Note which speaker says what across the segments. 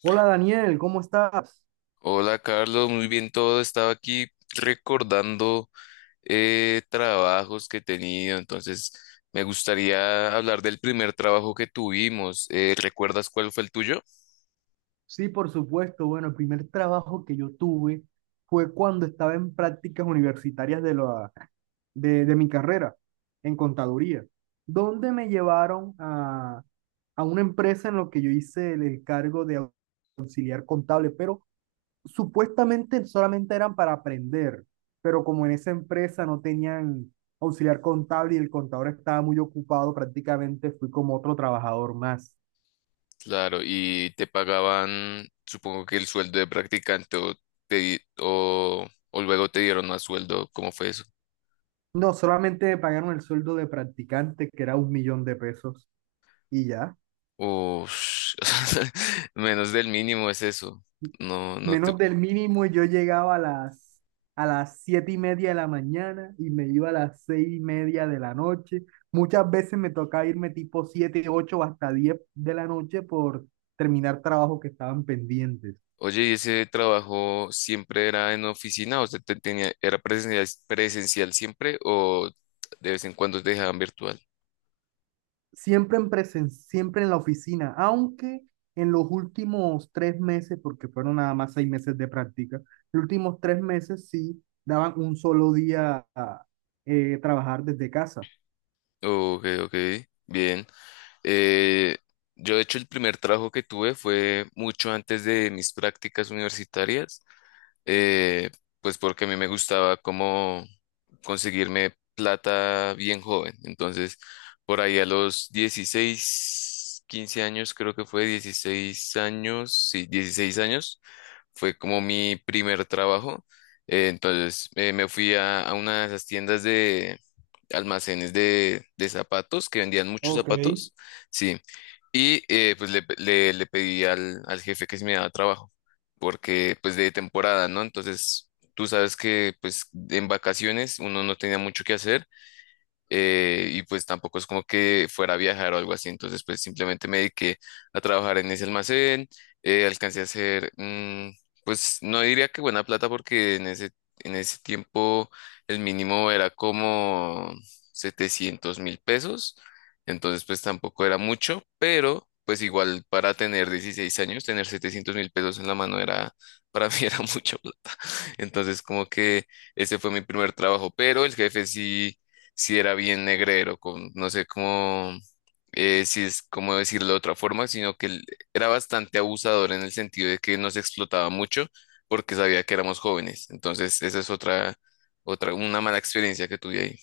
Speaker 1: Hola Daniel, ¿cómo estás?
Speaker 2: Hola Carlos, muy bien todo. Estaba aquí recordando trabajos que he tenido. Entonces me gustaría hablar del primer trabajo que tuvimos. ¿Recuerdas cuál fue el tuyo?
Speaker 1: Sí, por supuesto. Bueno, el primer trabajo que yo tuve fue cuando estaba en prácticas universitarias de mi carrera en contaduría, donde me llevaron a una empresa en lo que yo hice el cargo de auxiliar contable, pero supuestamente solamente eran para aprender, pero como en esa empresa no tenían auxiliar contable y el contador estaba muy ocupado, prácticamente fui como otro trabajador más.
Speaker 2: Claro, y te pagaban, supongo que el sueldo de practicante o luego te dieron más sueldo. ¿Cómo fue eso?
Speaker 1: No, solamente me pagaron el sueldo de practicante, que era 1 millón de pesos, y ya.
Speaker 2: Ush, menos del mínimo es eso. No, no te...
Speaker 1: Menos del mínimo, y yo llegaba a las 7:30 de la mañana y me iba a las 6:30 de la noche. Muchas veces me tocaba irme tipo 7, 8 o hasta 10 de la noche por terminar trabajos que estaban pendientes.
Speaker 2: Oye, ¿y ese trabajo siempre era en oficina? ¿O sea, tenía, era presencial, presencial siempre o de vez en cuando te dejaban virtual?
Speaker 1: Siempre en siempre en la oficina, aunque en los últimos 3 meses, porque fueron nada más 6 meses de práctica, los últimos tres meses sí daban un solo día a trabajar desde casa.
Speaker 2: Ok, ok, bien. Eh, yo, de hecho, el primer trabajo que tuve fue mucho antes de mis prácticas universitarias, eh, pues porque a mí me gustaba como conseguirme plata bien joven. Entonces, por ahí a los 16, 15 años, creo que fue 16 años, sí, 16 años, fue como mi primer trabajo. Entonces, me fui a una de esas tiendas, almacenes de zapatos, que vendían muchos
Speaker 1: Ok.
Speaker 2: zapatos, sí. Y pues le pedí al jefe que si me daba trabajo, porque pues de temporada, ¿no? Entonces, tú sabes que pues en vacaciones uno no tenía mucho que hacer, y pues tampoco es como que fuera a viajar o algo así. Entonces pues simplemente me dediqué a trabajar en ese almacén. Alcancé a hacer, pues no diría que buena plata, porque en en ese tiempo el mínimo era como 700.000 pesos. Entonces pues tampoco era mucho, pero pues igual para tener 16 años, tener 700.000 pesos en la mano era, para mí, era mucha plata. Entonces, como que ese fue mi primer trabajo, pero el jefe sí, si era bien negrero, con, no sé cómo, si es cómo decirlo de otra forma, sino que él era bastante abusador en el sentido de que nos explotaba mucho porque sabía que éramos jóvenes. Entonces, esa es una mala experiencia que tuve ahí.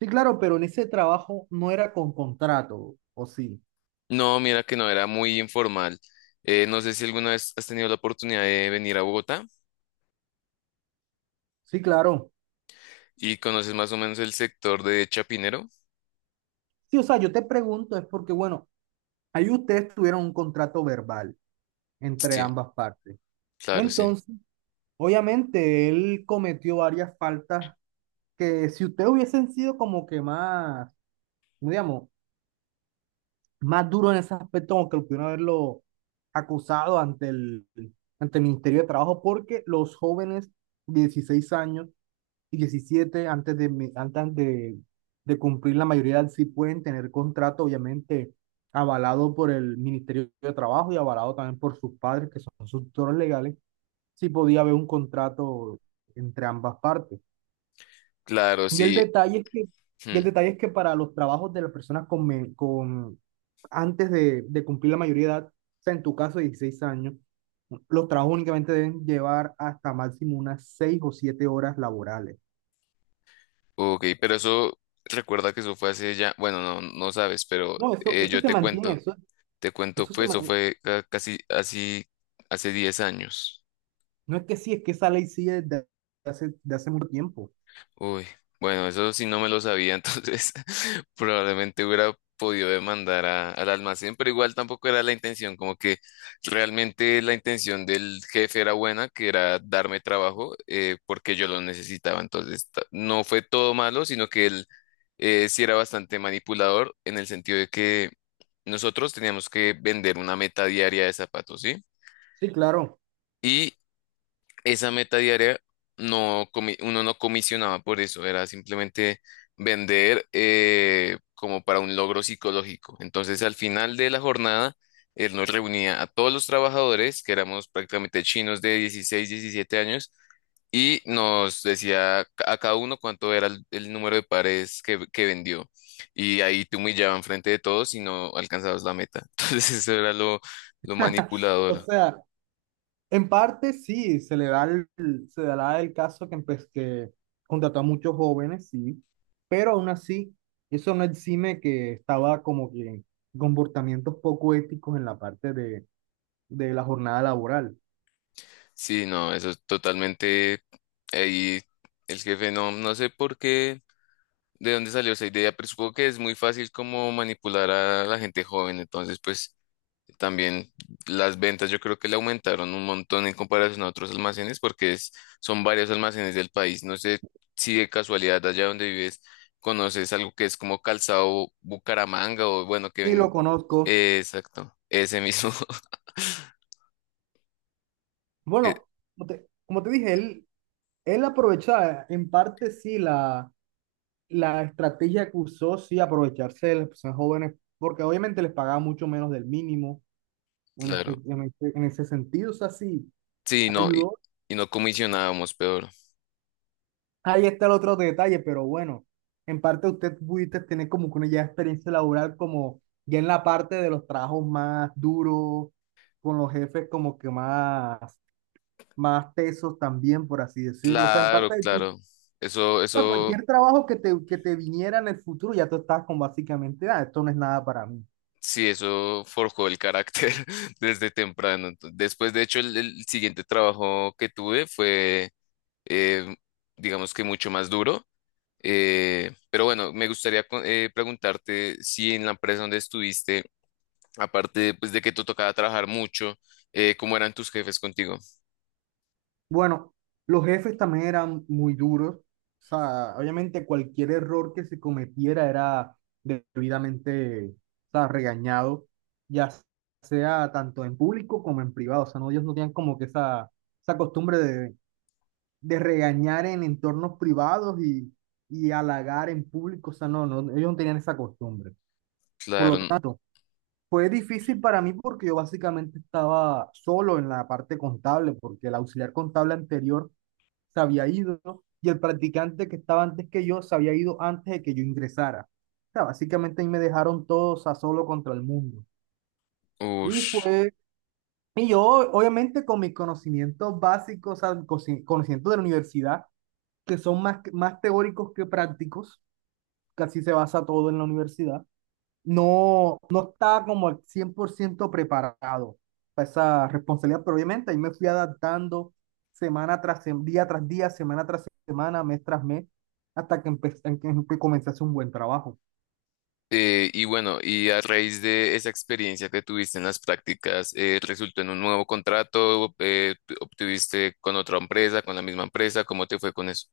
Speaker 1: Sí, claro, pero en ese trabajo no era con contrato, ¿o sí?
Speaker 2: No, mira que no, era muy informal. No sé si alguna vez has tenido la oportunidad de venir a Bogotá
Speaker 1: Sí, claro.
Speaker 2: y conoces más o menos el sector de Chapinero.
Speaker 1: Sí, o sea, yo te pregunto, es porque, bueno, ahí ustedes tuvieron un contrato verbal entre
Speaker 2: Sí,
Speaker 1: ambas partes.
Speaker 2: claro, sí.
Speaker 1: Entonces, obviamente, él cometió varias faltas que si ustedes hubiesen sido como que más, ¿cómo digamos, más duro en ese aspecto, como que lo pudieron haberlo acusado ante ante el Ministerio de Trabajo, porque los jóvenes de 16 años y 17 antes de cumplir la mayoría de edad, sí pueden tener contrato, obviamente, avalado por el Ministerio de Trabajo y avalado también por sus padres, que son sus tutores legales, sí podía haber un contrato entre ambas partes.
Speaker 2: Claro,
Speaker 1: Y el
Speaker 2: sí.
Speaker 1: detalle es que, y el
Speaker 2: Hmm.
Speaker 1: detalle es que para los trabajos de las personas con antes de cumplir la mayoría de edad, o sea, en tu caso, 16 años, los trabajos únicamente deben llevar hasta máximo unas 6 o 7 horas laborales.
Speaker 2: Ok, pero eso, recuerda que eso fue hace ya, bueno, no, no sabes, pero
Speaker 1: No, eso
Speaker 2: yo
Speaker 1: se mantiene,
Speaker 2: te cuento,
Speaker 1: eso se,
Speaker 2: pues
Speaker 1: ma-
Speaker 2: eso
Speaker 1: eh,
Speaker 2: fue casi así hace 10 años.
Speaker 1: no es que sí, es que esa ley sigue desde de hace mucho tiempo.
Speaker 2: Uy, bueno, eso sí no me lo sabía. Entonces probablemente hubiera podido demandar al almacén, pero igual tampoco era la intención, como que realmente la intención del jefe era buena, que era darme trabajo, porque yo lo necesitaba. Entonces no fue todo malo, sino que él, sí era bastante manipulador en el sentido de que nosotros teníamos que vender una meta diaria de zapatos,
Speaker 1: Sí, claro.
Speaker 2: ¿sí? Esa meta diaria no uno no comisionaba por eso, era simplemente vender, como para un logro psicológico. Entonces, al final de la jornada, él nos reunía a todos los trabajadores, que éramos prácticamente chinos de 16, 17 años, y nos decía a cada uno cuánto era el número de pares que vendió. Y ahí te humillaban frente de todos y no alcanzabas la meta. Entonces, eso era lo
Speaker 1: O
Speaker 2: manipulador.
Speaker 1: sea, en parte sí, se le se dará el caso que, que contrató a muchos jóvenes, sí, pero aún así, eso no exime que estaba como que en comportamientos poco éticos en la parte de la jornada laboral.
Speaker 2: Sí, no, eso es totalmente... Ahí el jefe no, no sé por qué, de dónde salió esa idea, pero supongo que es muy fácil como manipular a la gente joven. Entonces pues también las ventas yo creo que le aumentaron un montón en comparación a otros almacenes, porque es, son varios almacenes del país. No sé si de casualidad allá donde vives conoces algo que es como Calzado Bucaramanga o bueno, que
Speaker 1: Sí, lo
Speaker 2: ven-...
Speaker 1: conozco.
Speaker 2: Exacto, ese mismo. eh,
Speaker 1: Bueno, como te dije, él aprovechaba, en parte sí, la estrategia que usó, sí, aprovecharse de las personas jóvenes, porque obviamente les pagaba mucho menos del mínimo en
Speaker 2: claro,
Speaker 1: ese sentido, o sea, sí
Speaker 2: sí, no,
Speaker 1: ayudó.
Speaker 2: y no comisionábamos peor.
Speaker 1: Ahí está el otro detalle, pero bueno, en parte usted pudiste tener como que una ya experiencia laboral como ya en la parte de los trabajos más duros, con los jefes como que más, más tesos también, por así decirlo. O sea, en
Speaker 2: Claro,
Speaker 1: parte de ti,
Speaker 2: claro. Eso,
Speaker 1: o sea,
Speaker 2: eso,
Speaker 1: cualquier trabajo que te viniera en el futuro, ya tú estás con básicamente, ah, esto no es nada para mí.
Speaker 2: sí, eso forjó el carácter desde temprano. Entonces, después, de hecho, el siguiente trabajo que tuve fue, eh, digamos que mucho más duro. Pero bueno, me gustaría preguntarte si en la empresa donde estuviste, aparte pues de que te tocaba trabajar mucho, ¿cómo eran tus jefes contigo?
Speaker 1: Bueno, los jefes también eran muy duros. O sea, obviamente cualquier error que se cometiera era debidamente, o sea, regañado, ya sea tanto en público como en privado. O sea, no, ellos no tenían como que esa costumbre de regañar en entornos privados y halagar en público. O sea, no, no, ellos no tenían esa costumbre. Por lo
Speaker 2: Claro.
Speaker 1: tanto, fue difícil para mí porque yo básicamente estaba solo en la parte contable, porque el auxiliar contable anterior se había ido y el practicante que estaba antes que yo se había ido antes de que yo ingresara. O sea, básicamente ahí me dejaron todos a solo contra el mundo. Y
Speaker 2: Uff.
Speaker 1: fue, y yo obviamente con mis conocimientos básicos, o sea, conocimientos de la universidad, que son más, más teóricos que prácticos, casi se basa todo en la universidad. No, no estaba como al 100% preparado para esa responsabilidad, pero obviamente ahí me fui adaptando día tras día, semana tras semana, mes tras mes, hasta que empecé, comencé a hacer un buen trabajo.
Speaker 2: Y bueno, y a raíz de esa experiencia que tuviste en las prácticas, ¿resultó en un nuevo contrato? ¿Obtuviste con otra empresa, con la misma empresa? ¿Cómo te fue con eso?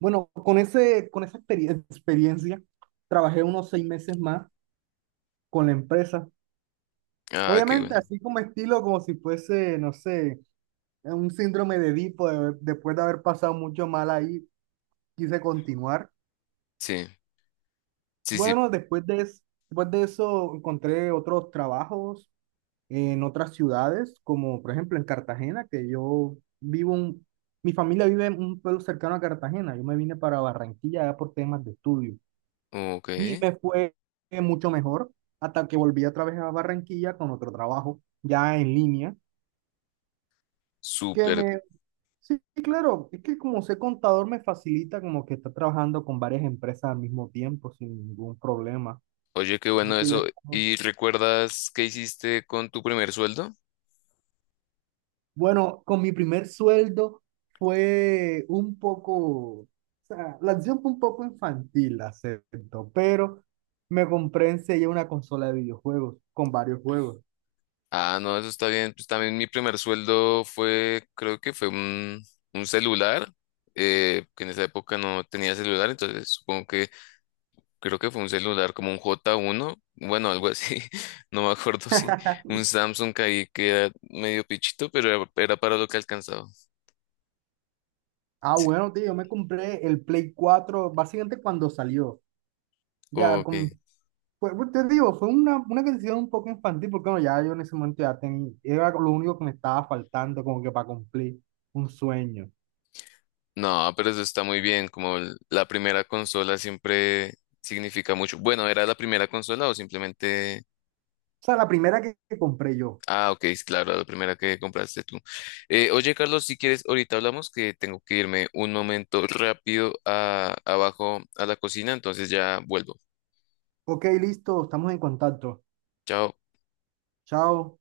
Speaker 1: Bueno, con esa experiencia, trabajé unos 6 meses más con la empresa.
Speaker 2: Ah, qué
Speaker 1: Obviamente,
Speaker 2: bueno.
Speaker 1: así como estilo, como si fuese, no sé, un síndrome de Edipo, después de haber pasado mucho mal ahí, quise continuar.
Speaker 2: Sí, sí, sí.
Speaker 1: Bueno, después de eso encontré otros trabajos en otras ciudades, como por ejemplo en Cartagena, que yo mi familia vive en un pueblo cercano a Cartagena. Yo me vine para Barranquilla ya por temas de estudio
Speaker 2: Ok,
Speaker 1: y me fue mucho mejor hasta que volví otra vez a Barranquilla con otro trabajo ya en línea, que
Speaker 2: súper.
Speaker 1: me, sí, claro, es que como soy contador me facilita como que estar trabajando con varias empresas al mismo tiempo sin ningún problema.
Speaker 2: Oye, qué
Speaker 1: Así
Speaker 2: bueno
Speaker 1: que ya
Speaker 2: eso.
Speaker 1: está.
Speaker 2: ¿Y recuerdas qué hiciste con tu primer sueldo?
Speaker 1: Bueno, con mi primer sueldo fue un poco, o sea, la acción fue un poco infantil, la acepto, pero me compré enseguida una consola de videojuegos con varios juegos.
Speaker 2: Ah, no, eso está bien. Pues también mi primer sueldo fue, creo que fue un celular, que en esa época no tenía celular, entonces supongo que... Creo que fue un celular como un J1, bueno, algo así, no me acuerdo, si un Samsung ahí que era medio pichito, pero era, era para lo que alcanzaba.
Speaker 1: Ah,
Speaker 2: Sí,
Speaker 1: bueno, tío, yo me compré el Play cuatro básicamente cuando salió. Ya,
Speaker 2: ok.
Speaker 1: pues, pues, te digo, fue una decisión un poco infantil porque bueno, ya yo en ese momento ya tenía, era lo único que me estaba faltando como que para cumplir un sueño. O
Speaker 2: No, pero eso está muy bien, como la primera consola siempre significa mucho. Bueno, ¿era la primera consola o simplemente...
Speaker 1: sea, la primera que compré yo.
Speaker 2: Ah, ok, es claro, la primera que compraste tú. Oye, Carlos, si quieres, ahorita hablamos, que tengo que irme un momento rápido abajo a la cocina, entonces ya vuelvo.
Speaker 1: Ok, listo, estamos en contacto.
Speaker 2: Chao.
Speaker 1: Chao.